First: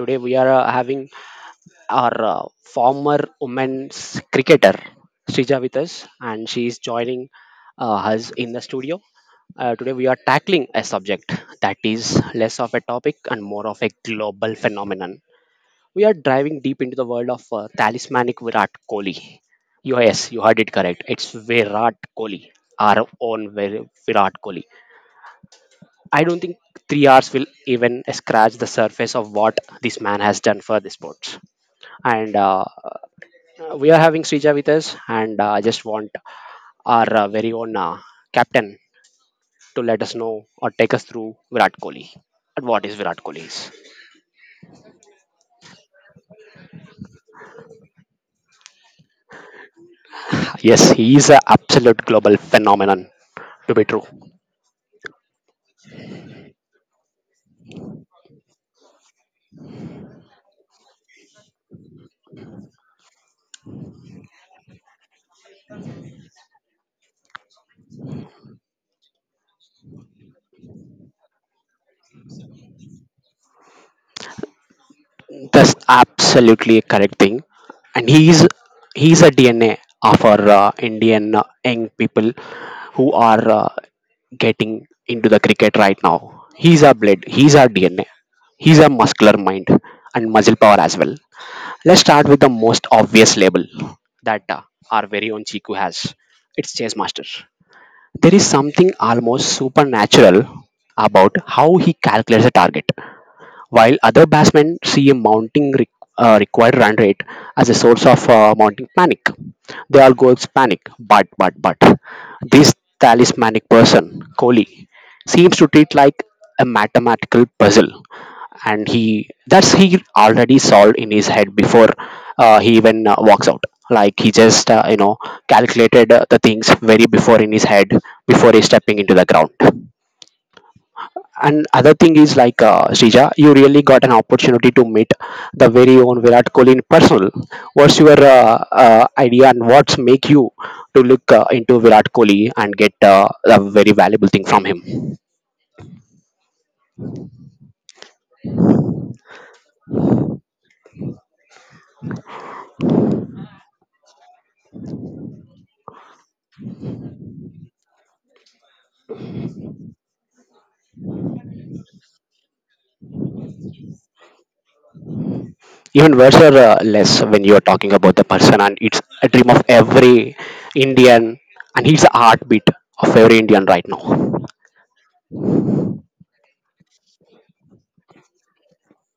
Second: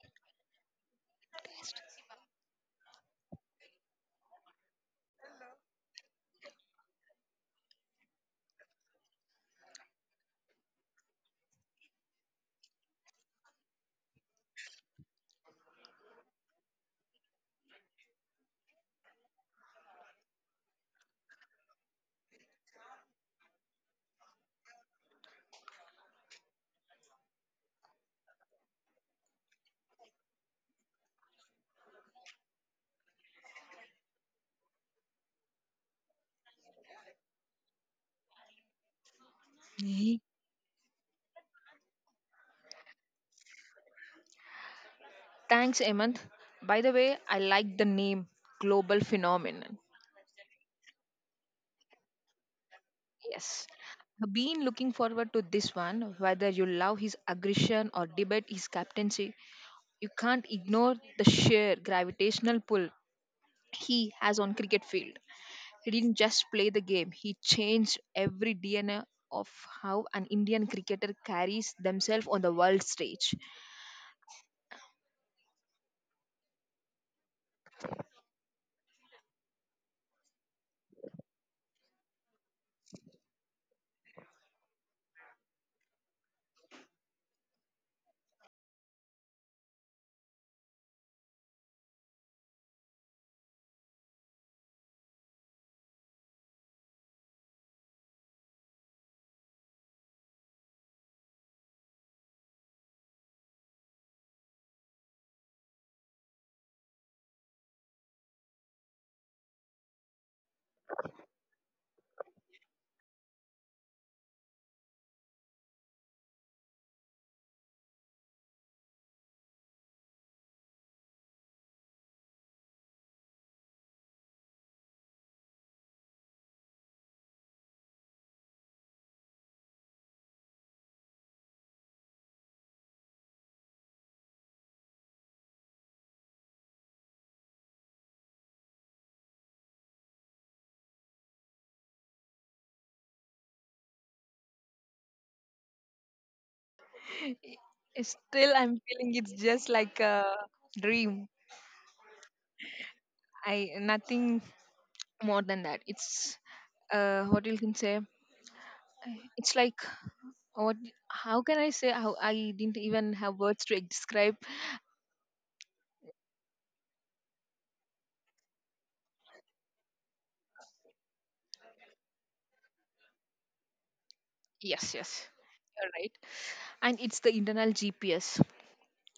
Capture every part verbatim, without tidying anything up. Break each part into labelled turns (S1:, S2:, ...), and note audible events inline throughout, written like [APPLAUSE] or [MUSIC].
S1: today we are uh, having our uh, former women's cricketer Srija with us, and she is joining uh, us in the studio. Uh, today we are tackling a subject that is less of a topic and more of a global phenomenon. We are diving deep into the world of uh, talismanic Virat Kohli. Yes, you heard it correct. It's Virat Kohli, our own Vir- Virat Kohli. I don't think three hours will even scratch the surface of what this man has done for the sports. And uh, We are having Srija with us, and uh, I just want our uh, very own uh, captain to let us
S2: Mhm.
S1: know or take us through Virat Kohli and what is Virat Kohli is.
S2: Thanks, Hemant. By the way, I like the name Global Phenomenon.
S1: Yes, he is an absolute global phenomenon
S2: Yes.
S1: to be true.
S2: I've been looking forward to this one. Whether you love his aggression or debate his captaincy, you can't ignore the sheer gravitational pull he has on cricket field. He didn't just play the game, he changed every D N A of how an Indian cricketer carries themselves on the world stage.
S1: That's absolutely a correct thing. And he's he's a D N A of our uh, Indian uh, young people who are uh, getting into the cricket right now. He's our blood. He's our D N A. He's a muscular mind and muscle power as well. Let's start with the most obvious label that uh, our very own Chiku has. It's chess master. There is something almost supernatural about how he calculates a target while other batsmen see a mounting re- uh, required run rate as a source of uh, mounting panic. They all go panic, but but but this talismanic person, Kohli, seems to treat like a mathematical puzzle, and he that's he already solved in his head before uh, he even uh, walks out. Like he just uh, you know calculated uh, the things very before in his head before he's stepping into the ground. And other thing is like uh, Srija, you really got an opportunity to meet the very own Virat Kohli in personal. What's your uh, uh, idea and what's make you to look uh, into Virat Kohli and get uh, a very valuable thing from him?
S2: [LAUGHS] Still, I'm feeling it's just like a dream. I nothing more than that it's uh what you can say it's like what how can I say how I didn't even have words to describe.
S1: Even words are uh, less when you are talking about the person, and it's a dream of every Indian, and he's the heartbeat of every Indian right now.
S2: Yes, yes, you're right. And it's the internal G P S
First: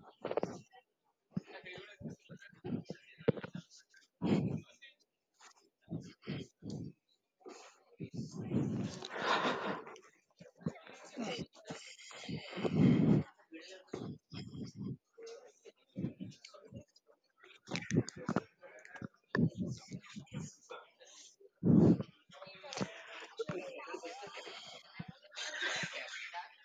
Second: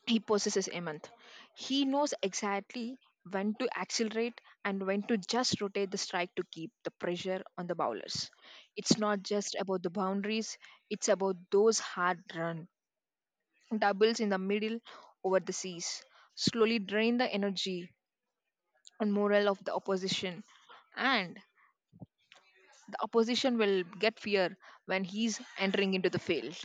S2: he possesses, Amant. He knows exactly when to accelerate and when to just rotate the strike to keep the pressure on the bowlers. It's not just about the boundaries, it's about those hard run doubles in the middle over the seas slowly drain the energy and morale of the opposition, and the opposition will get fear when he's entering into the field.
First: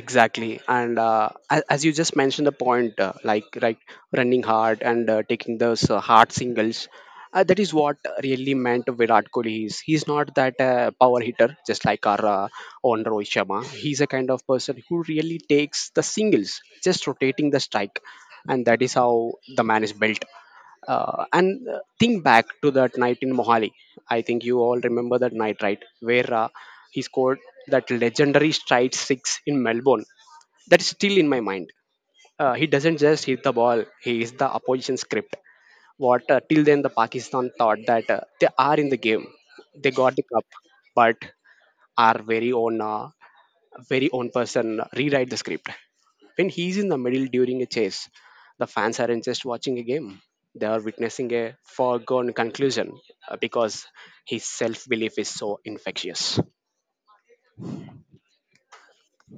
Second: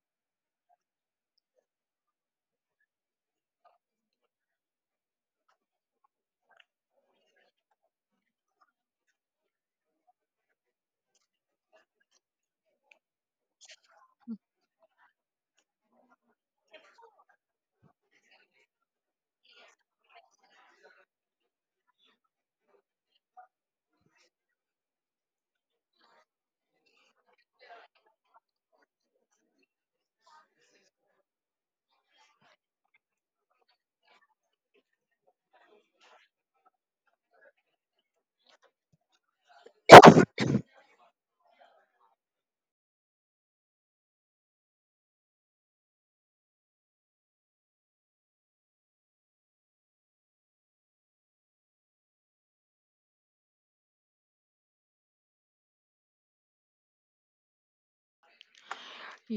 S1: Exactly, and uh, a- as you just mentioned the point, uh, like like running hard and uh, taking those uh, hard singles, uh, that is what really meant Virat Kohli is. He's not that uh, power hitter, just like our uh, own Rohit Sharma. He's a kind of person who really takes the singles, just rotating the strike, and that is how the man is built. Uh, and uh, Think back to that night in Mohali. I think you all remember that night, right? Where uh, he scored that legendary stride six in Melbourne. That's still in my mind. Uh, he doesn't just hit the ball; he is the opposition script. What, uh, till then the Pakistan thought that uh, they are in the game, they got the cup, but our very own uh, very own person rewrite the script. When he's in the middle during a chase, the fans aren't just watching a game. They are witnessing a foregone conclusion, uh, because his self belief is so infectious.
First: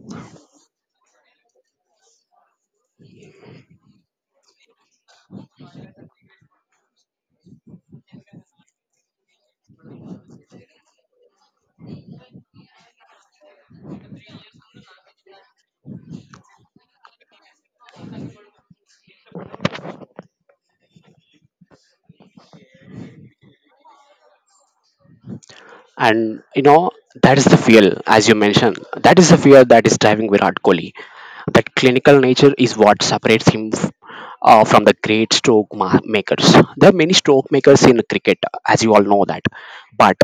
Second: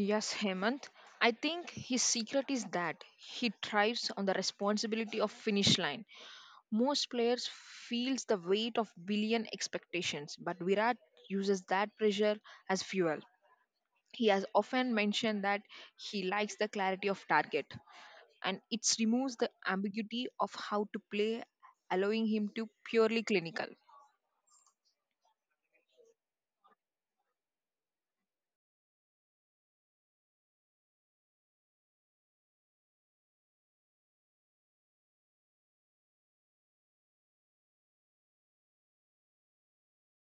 S2: Yes, Hemant, I think his secret is that he thrives on the responsibility of finish line. Most players feels the weight of billion expectations, but Virat uses that pressure as fuel. He has often mentioned that he likes the clarity of target and it removes the ambiguity of how to play, allowing him to purely clinical.
S1: And you know, that is the fear, as you mentioned, that is the fear that is driving Virat Kohli. That clinical nature is what separates him f- uh, from the great stroke ma- makers. There are many stroke makers in cricket, as you all know that. But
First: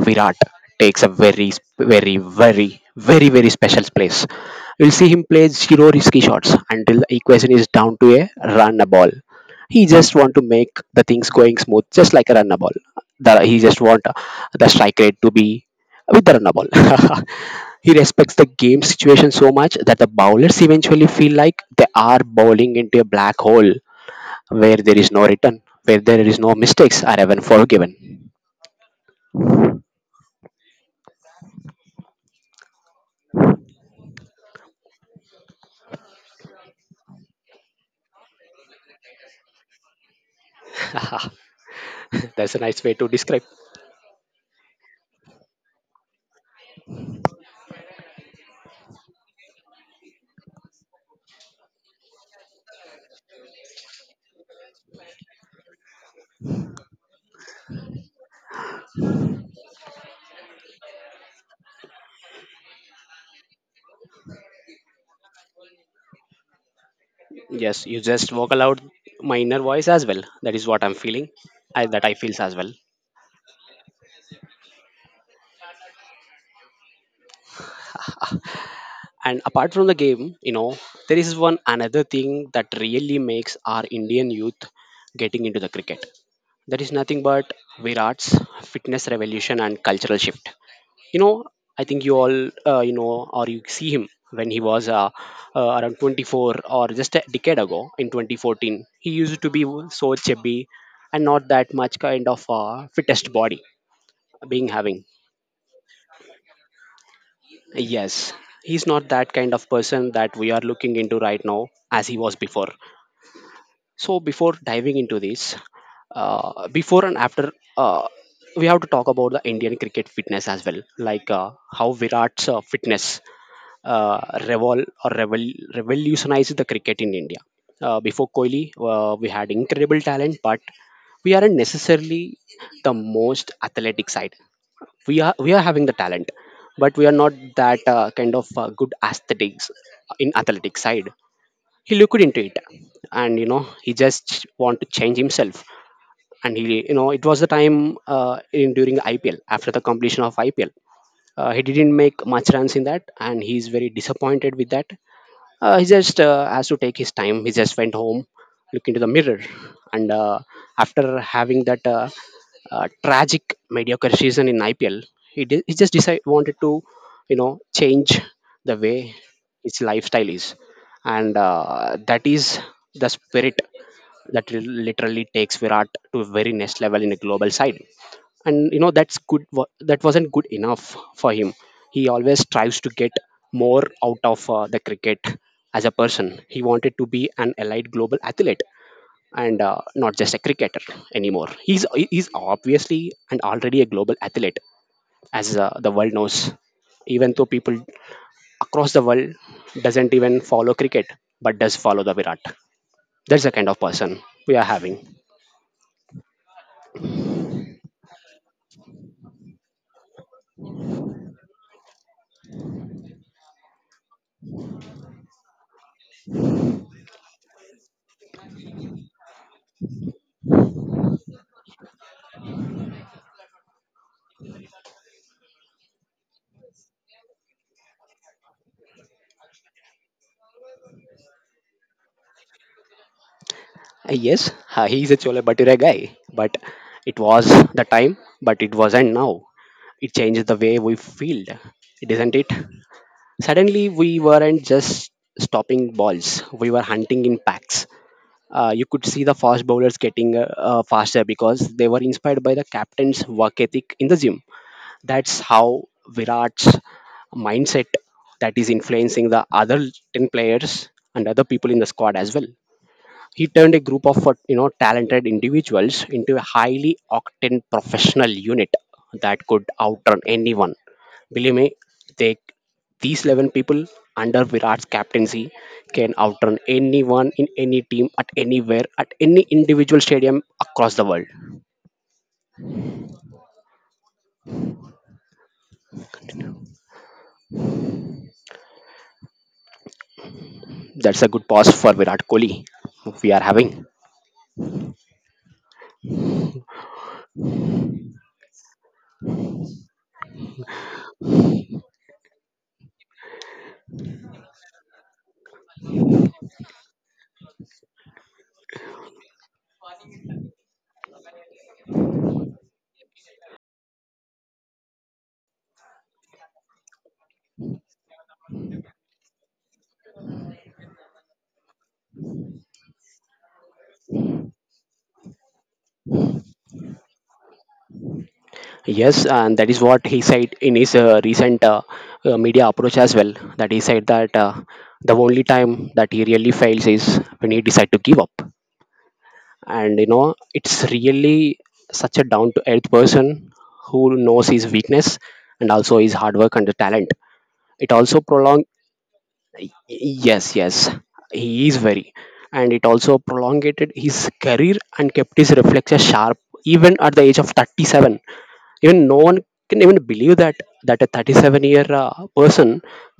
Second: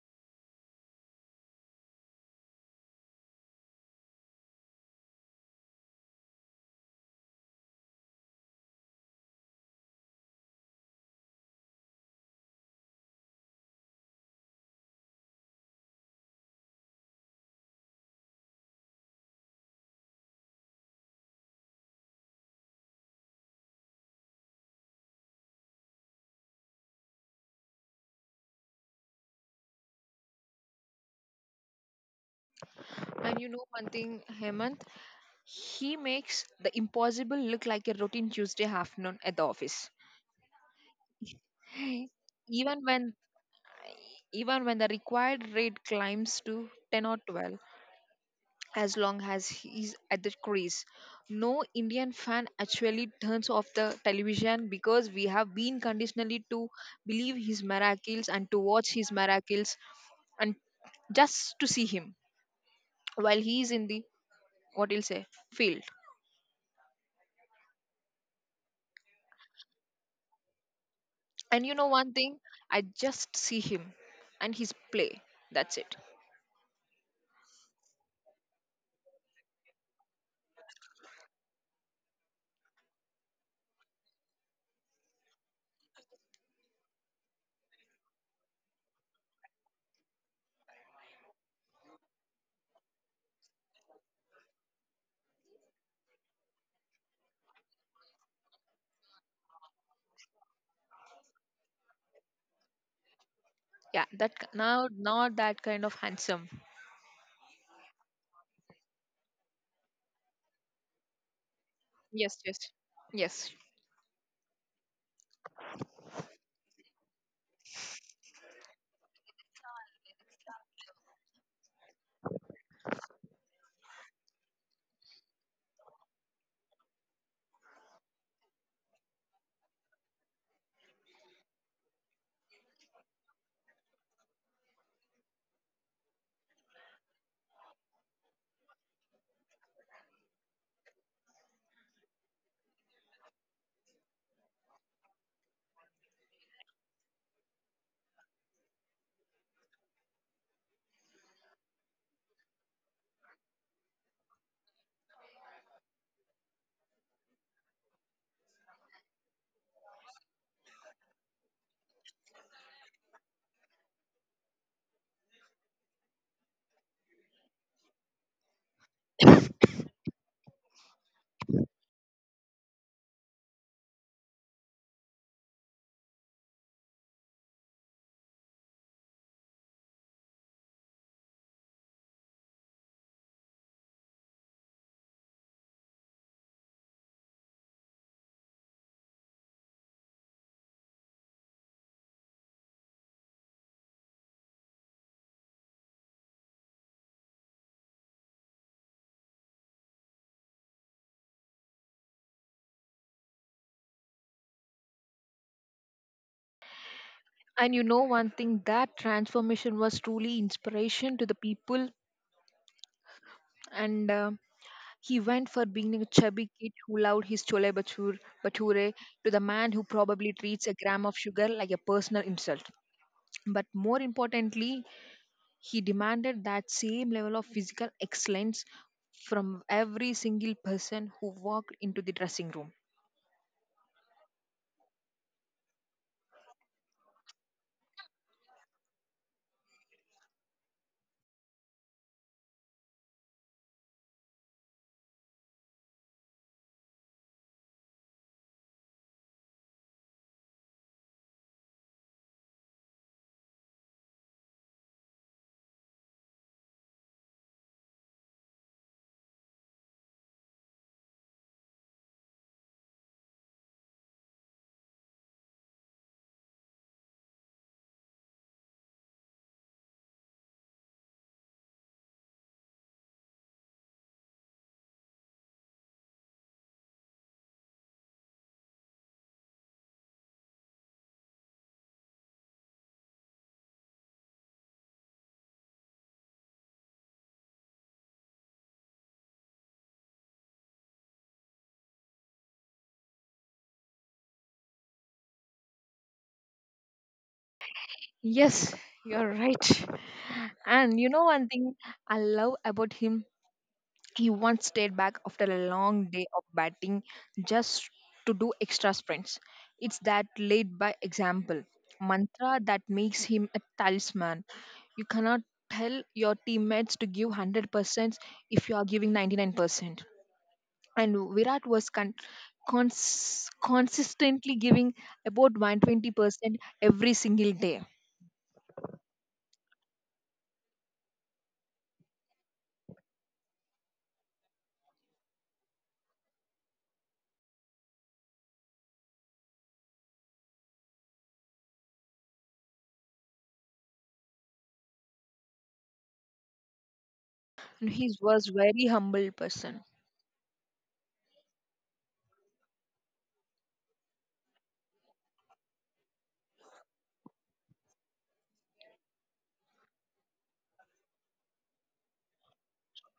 S1: Virat takes a very, sp- very, very, very, very special place. You'll see him play zero risky shots until the equation is down to a run a ball. He just want to make the things going smooth, just like a run a ball. The, he just want the strike rate to be with the runner ball. [LAUGHS] He respects the game situation so much that the bowlers eventually feel like they are bowling into a black hole where there is no return, where there is no mistakes are even forgiven.
S2: And you know one thing, Hemant, he makes the impossible look like a routine Tuesday afternoon at the office.
S1: [LAUGHS] That's a nice
S2: Even
S1: way to
S2: when
S1: describe.
S2: even when the required rate climbs to ten or twelve, as long as he's at the crease, no Indian fan actually turns off the television because we have been conditionally to believe his miracles and to watch his miracles and just to see him while he is in the what you'll say field.
S1: Yes, you just vocal out my inner voice as well. That is what I'm feeling,
S2: And you
S1: I,
S2: know
S1: that
S2: one
S1: I
S2: thing,
S1: feels as well.
S2: I just see him and his play. That's it.
S1: And apart from the game, you know, there is one another thing that really makes our Indian youth getting into the cricket. That is nothing but Virat's fitness revolution and cultural shift. You know, I think you all, uh, you know, or you see him when he was uh, uh, around twenty four or just a decade ago in twenty fourteen. He used to be so chubby and not that much kind of uh, fittest body
S2: Yeah, that k-
S1: being
S2: now
S1: having.
S2: not that kind of handsome.
S1: Yes, he's not that kind of person that we are looking into right now as he was
S2: Yes, yes,
S1: before.
S2: yes.
S1: So before diving into this, uh, before and after, uh, we have to talk about the Indian cricket fitness as well, like uh, how Virat's uh, fitness uh, revol or revol- revolutionized the cricket in India. Uh, before Kohli, uh, we had incredible talent, but we aren't necessarily the most athletic side. We are we are having the talent, but we are not that uh, kind of uh, good aesthetics in athletic side. He looked into it, and you know, he just want to change himself. And he, you know, it was the time, uh, in during I P L, after the completion of I P L, uh, he didn't make much runs in that, and he's very disappointed with that. Uh, he just uh, has to take his time. He just went home, looked into the mirror, and uh, after having that uh, uh, tragic mediocre season in I P L, he, did, he just decided wanted to, you know, change the way his lifestyle is. And uh, that is the spirit that li- literally takes Virat to a very next level in a global side. And you know, that's good wa- that wasn't good enough for him. He always strives to get more out of uh, the cricket. As a person, he wanted to be an elite global athlete, and uh, not just a cricketer anymore. He's he's obviously and already a global athlete, as uh, the world knows. Even though people across the world doesn't even follow cricket, but does follow the Virat. That's the kind of person we are having.
S2: And you know one thing, that transformation was truly inspiration to the people. And uh, he went for being a chubby kid who loved his chole bhatur- bhature to the man who probably treats a gram of sugar like a personal insult. But more importantly, he demanded that same level of physical excellence from every single person who walked into the dressing room.
S1: Uh, Yes, uh, he is a Chole Bhature guy, but it was the time, but it wasn't now. It changed the way we feel, isn't it? Suddenly, we weren't just stopping balls, we were hunting in packs. Uh, you could see the fast bowlers getting uh, uh, faster because they were inspired by the captain's work ethic in the gym. That's how Virat's mindset that is influencing the other ten players and other people in the squad as well. He turned a group of uh, you know, talented individuals into a highly octane professional unit that could outrun anyone. Believe me, they these eleven people under Virat's captaincy can outrun anyone in any team at anywhere at any individual stadium across the world. That's a good pause for Virat Kohli we are having.
S2: Yes, you're right. And you know one thing I love about him? He once stayed back after a long day of batting just to do extra sprints. It's that lead by example mantra that makes him a talisman. You cannot tell your teammates to give one hundred percent if you are giving ninety-nine percent. And Virat was con- cons- consistently giving about one hundred twenty percent every single day.
S1: Yes, and that is what he said in his uh, recent uh, uh, media approach as well. That he said that uh, the only time that he really fails is when he decides to give up. And you know, it's really such a down to earth person who knows his weakness and also his hard work and the talent.
S2: And
S1: It
S2: he
S1: also
S2: was
S1: prolonged.
S2: very humble person.
S1: Yes, yes, he is very, and it also prolongated his career and kept his reflexes sharp even at the age of thirty seven. Even no one can even believe that, that a thirty seven year uh, person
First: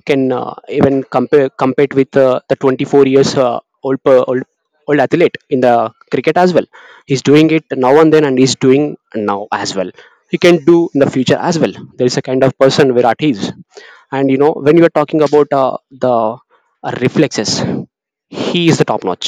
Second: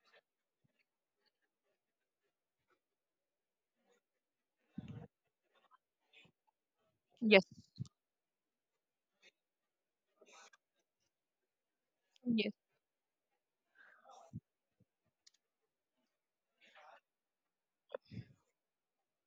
S1: can uh, even compare compete with uh, the twenty four years uh, old, per, old old athlete in the cricket as well. He's
S2: Yes,
S1: doing it now and then, and he's doing now as well. He can do in the future as well. There is a kind
S2: yes,
S1: of person Virat is. And you know, when you are talking about uh, the uh, reflexes, he is the top notch.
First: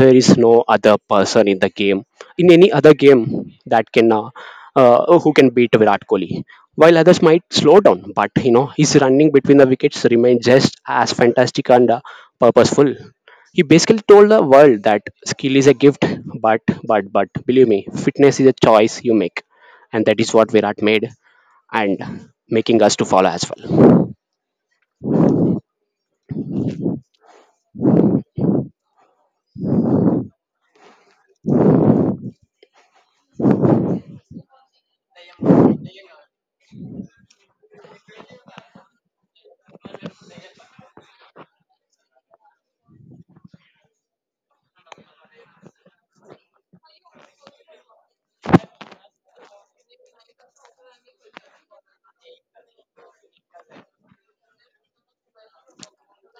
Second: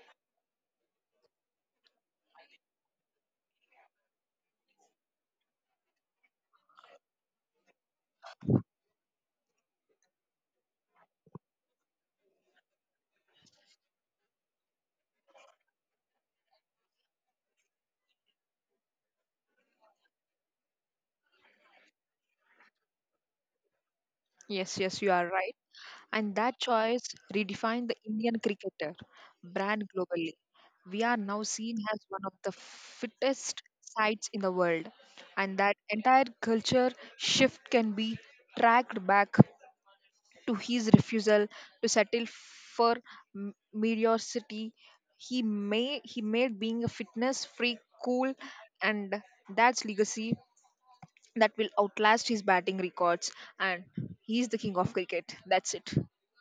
S1: There is no other person in the game, in any other game, that can uh, uh, who can beat Virat Kohli. While others might slow down, but you know, his running between the wickets remained just as fantastic and uh, purposeful. He basically told the world that skill is a gift, but but but believe me, fitness is a choice you make, and that is what Virat made, and making us to follow as well.
S2: yes, yes, you are right. And that choice redefined the Indian cricketer brand globally. We are now seen as one of the fittest sides in the world, and that entire culture shift can be tracked back to his refusal to settle for m- mediocrity. He may he made being a fitness freak cool, and that's legacy that will outlast his batting records. And he's the king of cricket. That's it,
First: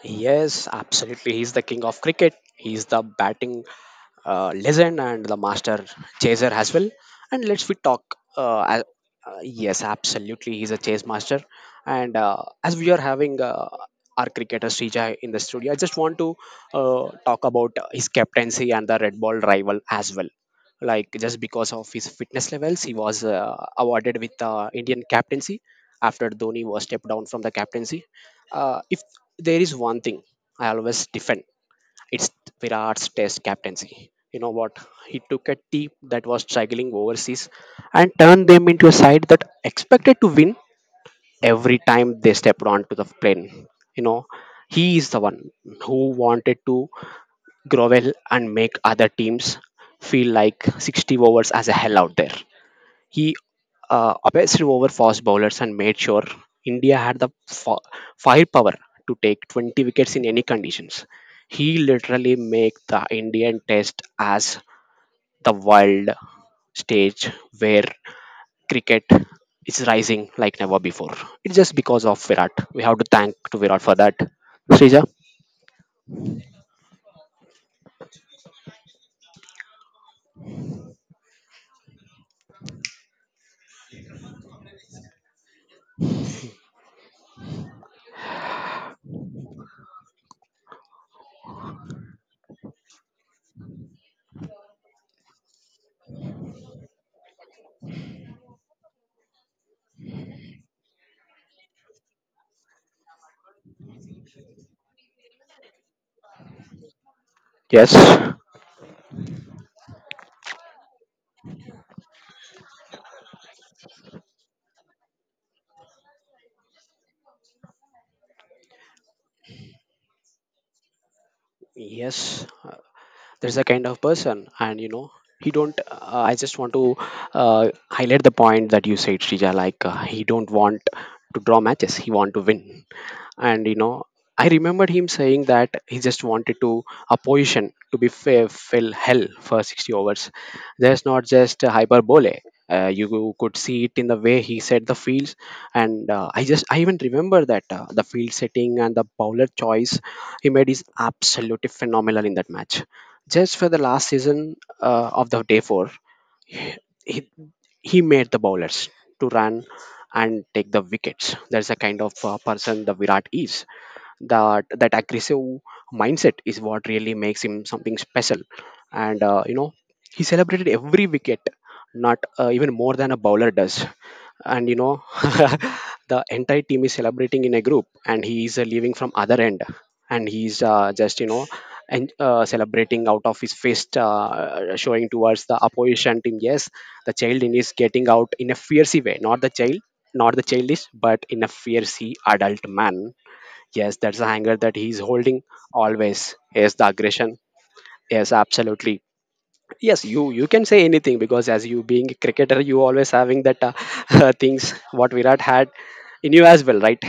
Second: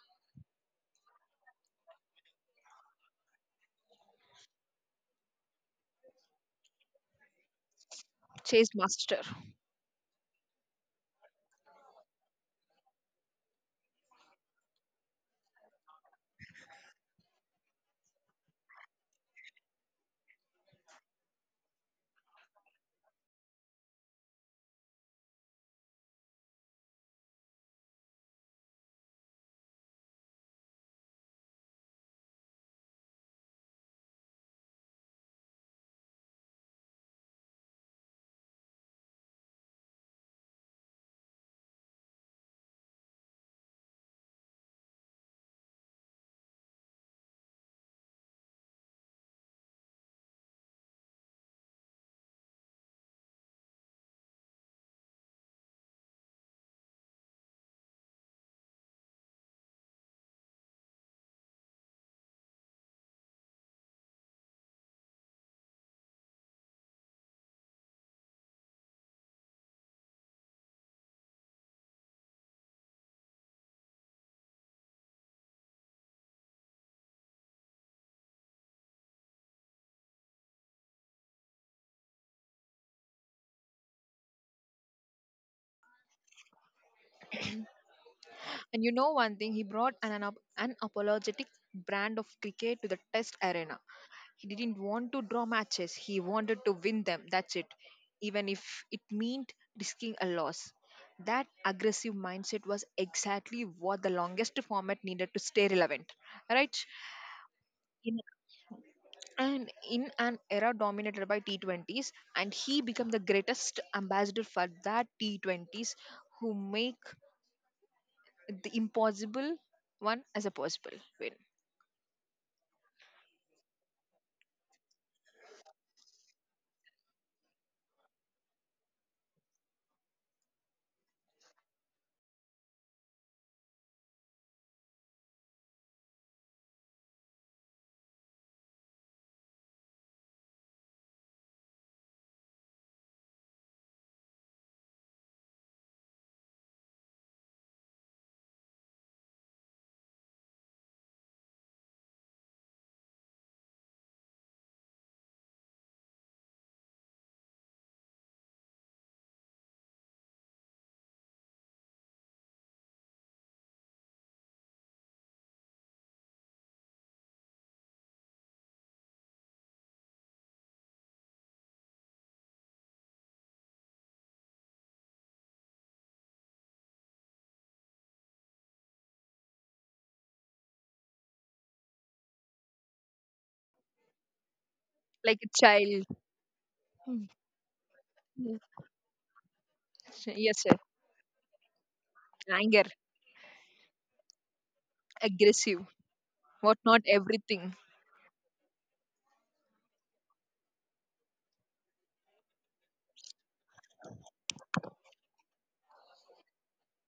S1: Yes, absolutely. He's the king of cricket. He's the batting uh, legend and the master chaser as well. And let's we talk. Uh,
S2: chase
S1: a-
S2: master.
S1: uh, yes, absolutely. He's a chase master. And uh, as we are having uh, our cricketer Srija in the studio, I just want to uh, talk about his captaincy and the Red Ball rival as well. Like just because of his fitness levels, he was uh, awarded with the Indian captaincy after Dhoni was stepped down from the captaincy uh, If there is one thing I always defend. It's Virat's Test captaincy. You know what? He took a team that was struggling overseas and turned them into a side that expected to win every time they stepped onto the plane. You know, he is the one who wanted to grovel and make other teams feel like sixty overs as a hell out there. He uh, obsessed over fast bowlers and made sure India had the fa- firepower to take twenty wickets in any conditions. He literally made the Indian test as the world stage where cricket is rising like never before. It's just because of Virat. We have to thank to Virat for that. Srija?
S2: And you know one thing, he brought an unap- unapologetic brand of cricket to the test arena. He didn't want to draw matches, he wanted to win them. That's it. Even if it meant risking a loss. That aggressive mindset was exactly what the longest format needed to stay relevant, right?
S1: Yes.
S2: In and in an era dominated by T twenties, and he became the greatest ambassador for that T twenties, who make the impossible one as a possible win.
S1: Yes. There's a kind of person, and you know he don't uh, I just want to uh, highlight the point that you said, Shrija, like uh, he don't want to draw matches, he want to win. And you know, I remembered him saying that he just wanted to a position to be fair, fill hell for sixty overs. There's not just a hyperbole. Uh, you could see it in the way he set the fields. And uh, i just i even remember that uh, the field setting and the bowler choice he made is absolutely phenomenal in that match, just for the last season uh, of the day four, he, he he made the bowlers to run and take the wickets. That's the kind of uh, person the Virat is. That that aggressive mindset is what really makes him something special. And uh, you know, he celebrated every wicket not uh, even more than a bowler does. And you know, [LAUGHS] the entire team is celebrating in a group, and he is uh, leaving from other end, and he's uh, just you know, and uh, celebrating out of his fist, uh, showing
S2: Like
S1: towards
S2: a
S1: the
S2: child.
S1: opposition team. Yes, the
S2: Mm,
S1: child in is getting out in a
S2: mm.
S1: fierce way, not the child, not the
S2: Yes, sir.
S1: childish, but in a fierce adult
S2: Anger,
S1: man. Yes, that's a hanger that he's holding
S2: aggressive.
S1: always. Yes,
S2: What
S1: the
S2: not
S1: aggression.
S2: everything.
S1: Yes, absolutely. Yes, you you can say anything, because as you being a cricketer, you always having that uh, [LAUGHS] things what Virat had in you as well, right?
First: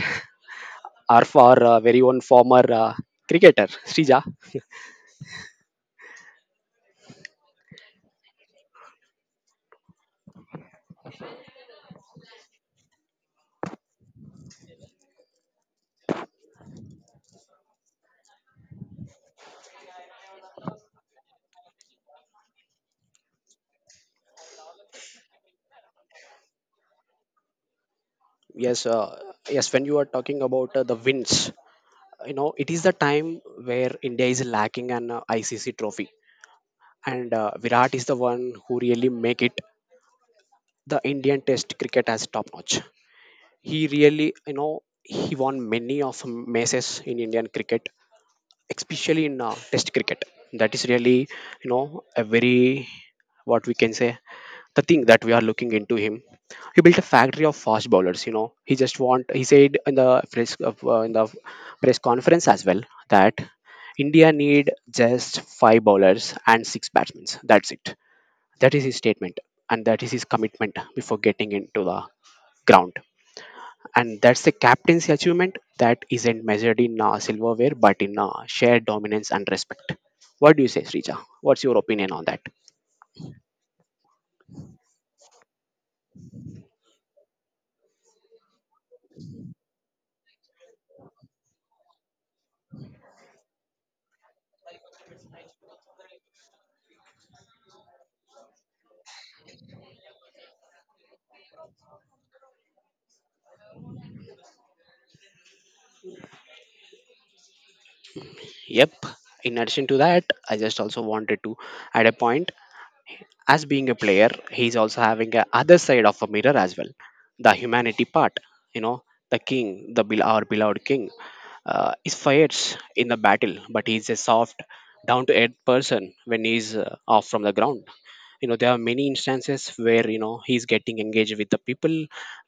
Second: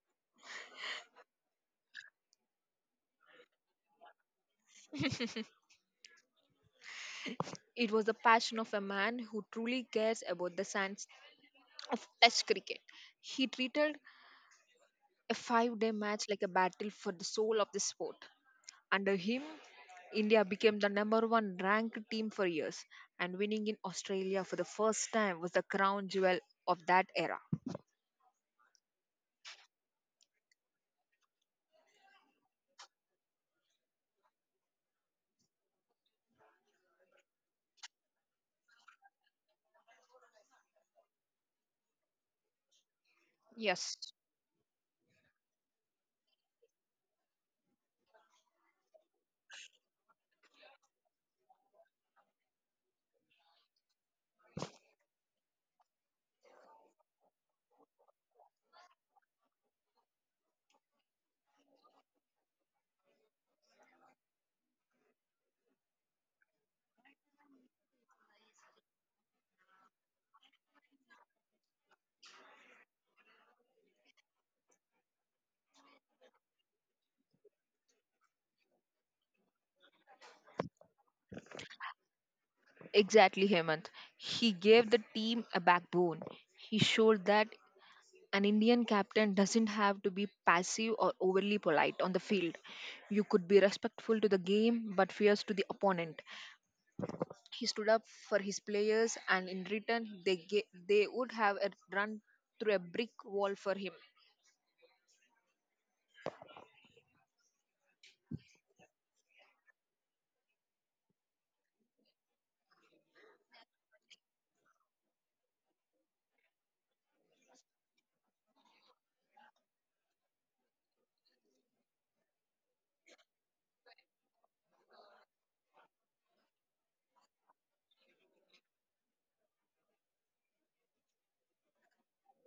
S1: Or for uh, very own former uh, cricketer, Srija.
S2: It was the passion of a man who truly cares about the sands of Test cricket. He treated a five day match like a battle for the soul of the sport. Under him, India became the number one ranked team for years, and winning in Australia for the first time was the crown jewel of that era.
S1: Yes, uh, yes. When you are talking about uh, the wins, you know it is the time where India is lacking an uh, I C C trophy, and uh, Virat is the one who really make it the Indian Test cricket as top notch. He
S2: Yes,
S1: really, you know, he won many of matches in indian cricket, especially in uh, test cricket. That is really, you know, a very, what we can say, the thing that we are looking into him. He built a factory of fast bowlers. You know, he just want he said in the press uh, in the press conference as well, that india need just five bowlers and six batsmen. That's it. That is his statement, and that is his commitment before getting into the ground. And that's the captaincy achievement that isn't measured in uh, silverware, but in uh, shared dominance and respect. What do you say, Srija? What's your opinion on that?
S2: exactly, Hemant. He gave the team a backbone. He showed that an Indian captain doesn't have to be passive or overly polite on the field. You could be respectful to the game but fierce to the opponent. He stood up for his players and in return they ga- they would have a run through a brick wall for him.
S1: Yep. In addition to that, I just also wanted to add a point. As being a player, he's also having a other side of a mirror as well. The humanity part. You know, the king, the bel- our beloved king uh, is fights in the battle, but he's a soft, down to earth person when he's uh, off from the ground. You know, there are many instances where, you know, he's getting engaged with the people,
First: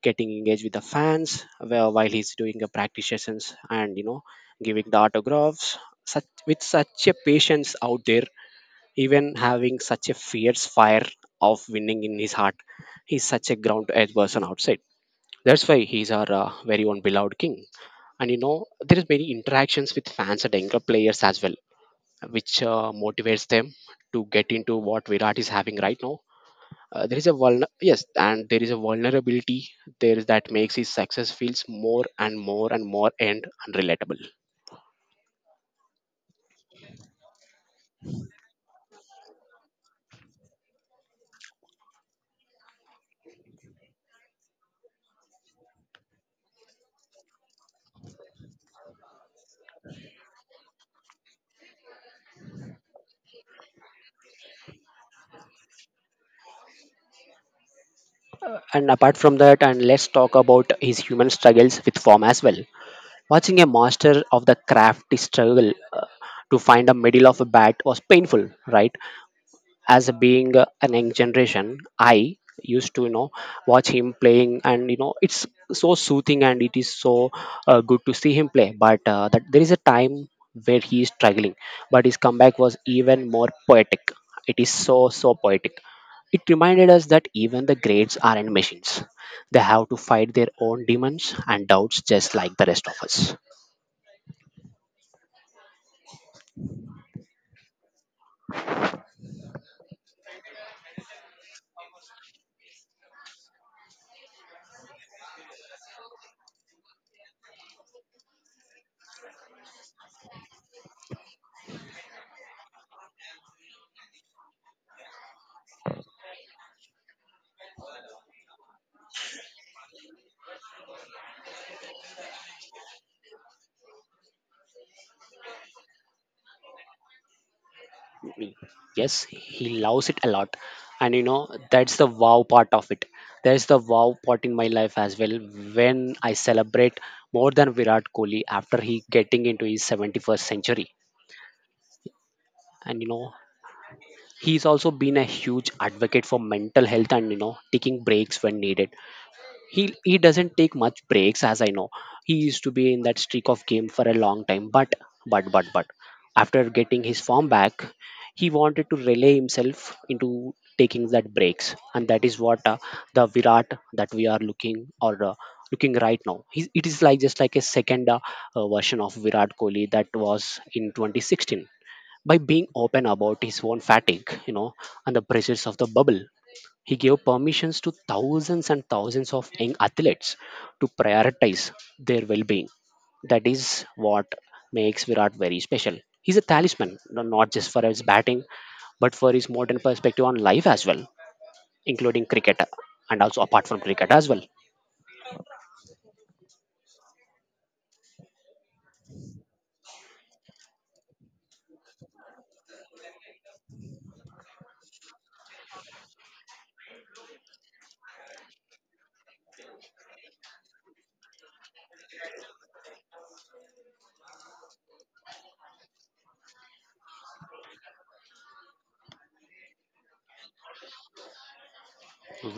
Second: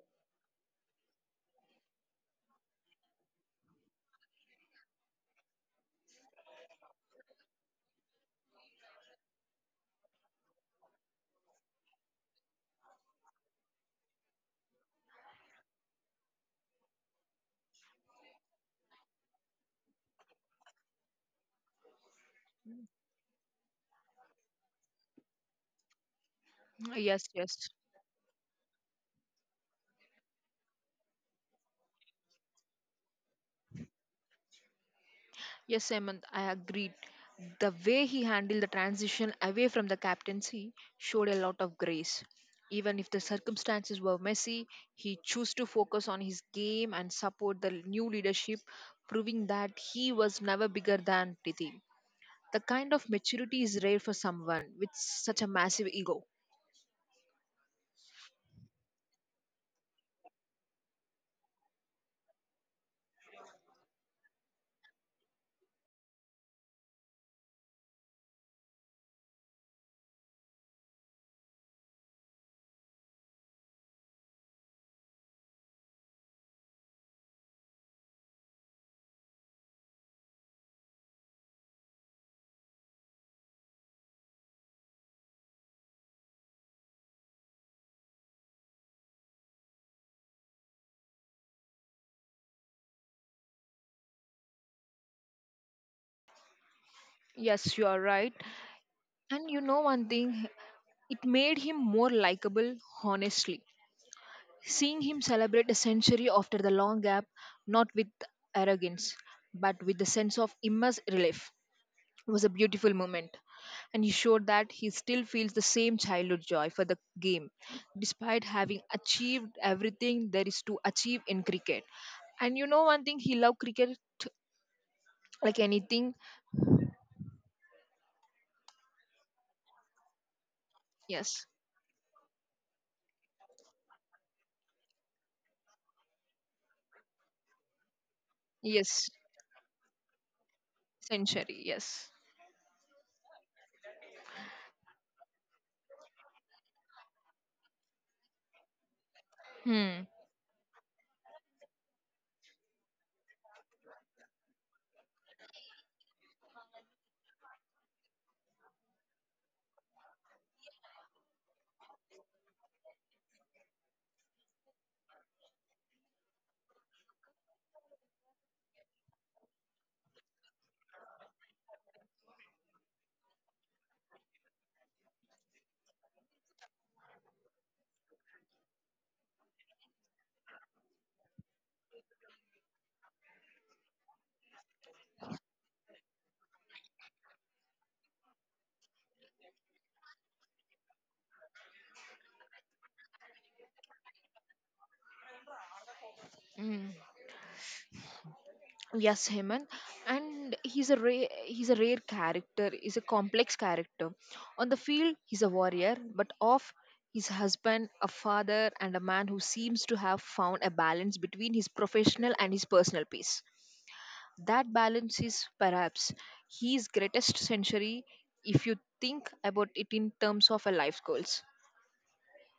S1: getting engaged with the fans where, while he's doing the practice sessions, and you know, giving the autographs, such with such a patience out there. Even having such a fierce fire of winning in his heart, he's such a ground edge person outside. That's why he's our uh, very own beloved king. And you know, there is many interactions with fans and younger players as well, which uh, motivates them to get into what virat is having right now. Uh, there is
S2: Yes,
S1: a
S2: yes.
S1: vulner- Yes, and there is a vulnerability there, is that makes his success feels more and more and more, and relatable.
S2: Yes, Hemant, I agreed. The way he handled the transition away from the captaincy showed a lot of grace. Even if the circumstances were messy, he chose to focus on his game and support the new leadership, proving that he was never bigger than Priti. The kind of maturity is rare for someone with such a massive ego.
S1: And apart from that, and let's talk about his human struggles with form as well. Watching a master of the craft struggle uh, to find a middle of a bat was painful, right? As a being uh, an young generation, I used to, you know, watch him playing, and you know, it's so soothing and it is so uh, good to see him play. But uh, that there is a time where he is struggling, but his comeback was even more poetic. It is so so poetic. It reminded us that even the greats aren't machines. They have to fight their own demons and doubts just like the rest of us.
S2: Yes, you are right. And you know one thing, it made him more likable, honestly. Seeing him celebrate a century after the long gap, not with arrogance, but with a sense of immense relief, was a beautiful moment. And he showed that he still feels the same childhood joy for the game, despite having achieved everything there is to achieve in cricket. And you know one thing, he loved cricket like anything.
S1: Yes, he loves it a lot. And you know,
S2: Yes,
S1: that's the wow part of it. There's the wow part in my life as well, when I celebrate more than virat kohli after he
S2: yes,
S1: getting into his seventy-first century.
S2: century, yes.
S1: And you know, he's also been a huge advocate for mental health, and you know, taking breaks when needed. he
S2: Hmm.
S1: he doesn't take much breaks as I know. He used to be in that streak of game for a long time, but but but but after getting his form back, he wanted to relay himself into taking that breaks. And that is what uh, the virat that we are looking, or uh, looking right now. He's It is like just like a second uh, uh, version of virat kohli that was in twenty sixteen. By being open about his own fatigue, you know, and the pressures of the bubble, he gave permissions to thousands and thousands of young athletes to prioritize their well being. That is what makes Virat very special. He's a talisman, no- not just for his batting, but for his modern perspective on life as well, including cricket, and also apart from cricket as well.
S2: Yes, Hemant, and he's a rare, he's a rare character. He's a complex character. On the field, he's a warrior, but off, he's a husband, a father, and a man who seems to have found a balance between his professional and his personal peace. That balance is perhaps his greatest century if you think about it in terms of a life goals.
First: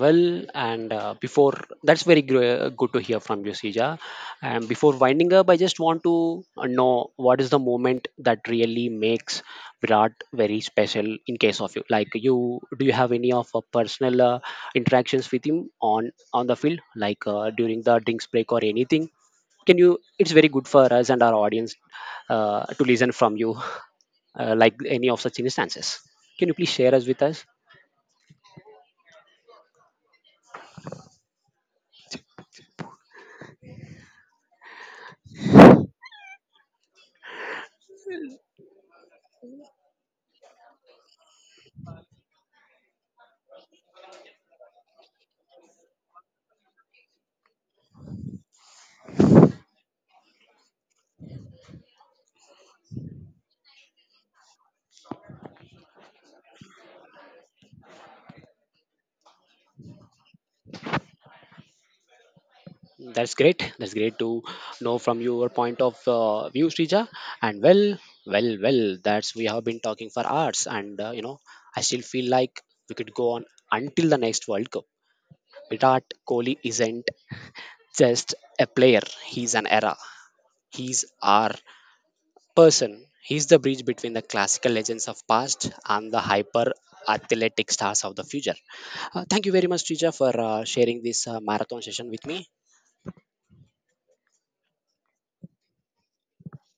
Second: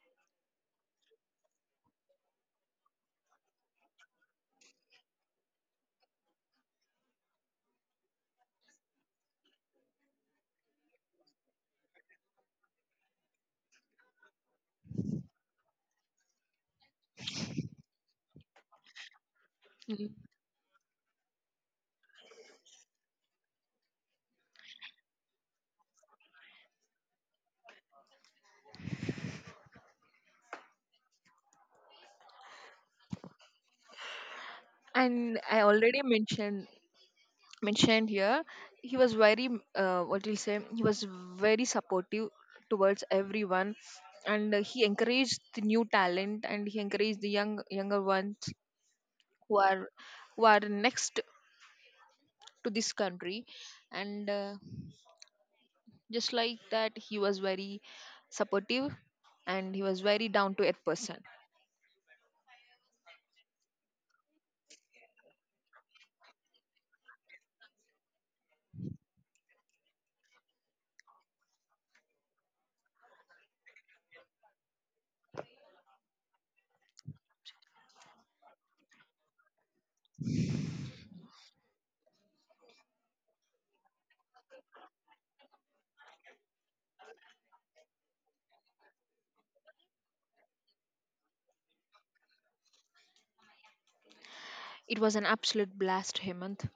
S1: Well, and uh, before that's very gr- good to hear from you, Sija. And before winding up, I just want to uh, know what is the moment that really makes Virat very special in case of you. Like you, do you have any of uh, personal uh, interactions with him on on the field, like uh, during the drinks break or anything? Can you?
S2: Mm.
S1: It's very good for us and our audience uh, to listen from you, [LAUGHS] uh, like any of such instances. Can you please share us with us?
S2: And I already mentioned mentioned here he was very uh, what do you say he was very supportive towards everyone, and uh, he encouraged the new talent and he encouraged the young younger ones who are who are next to this country. And uh, just like that he was very supportive and he was very down to earth person.
S1: That's great. That's great to know from your point of uh, view, Srija. And well, well, well, that's we have been talking for hours, and uh, you know, I still feel like we could go on until the next World Cup. Virat Kohli isn't just a player; he's an era. He's our person. He's the bridge between the classical legends of past and the hyper athletic stars of the future. Uh, thank you very much, Srija, for uh, sharing this uh, marathon session with me.
S2: It was an absolute blast, Hemant.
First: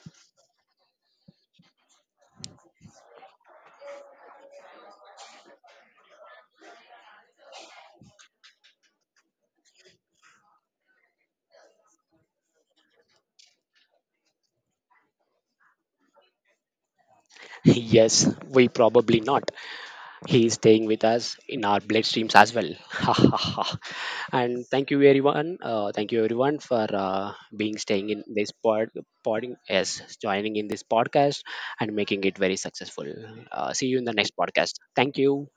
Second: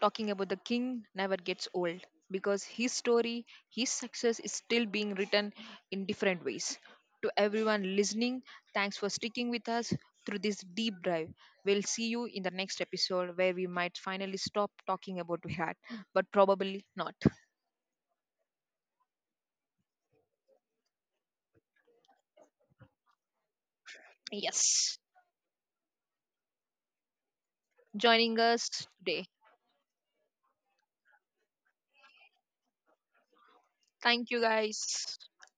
S2: Talking about the king never gets old because his story, his success is still being written in different ways. To everyone listening, thanks for sticking with us through this deep dive. We'll see you in the next episode where we might finally stop talking about Virat, but probably not.
S1: [LAUGHS] Yes, we probably not. He is staying with us in our bloodstreams as well. [LAUGHS] And thank
S2: Yes,
S1: you everyone. Uh, thank you everyone for uh, being staying in
S2: joining
S1: this
S2: us
S1: pod,
S2: today.
S1: podding, yes, joining in this podcast and making it very successful. Uh, see you in the
S2: Thank
S1: next
S2: you
S1: podcast.
S2: guys.
S1: Thank you.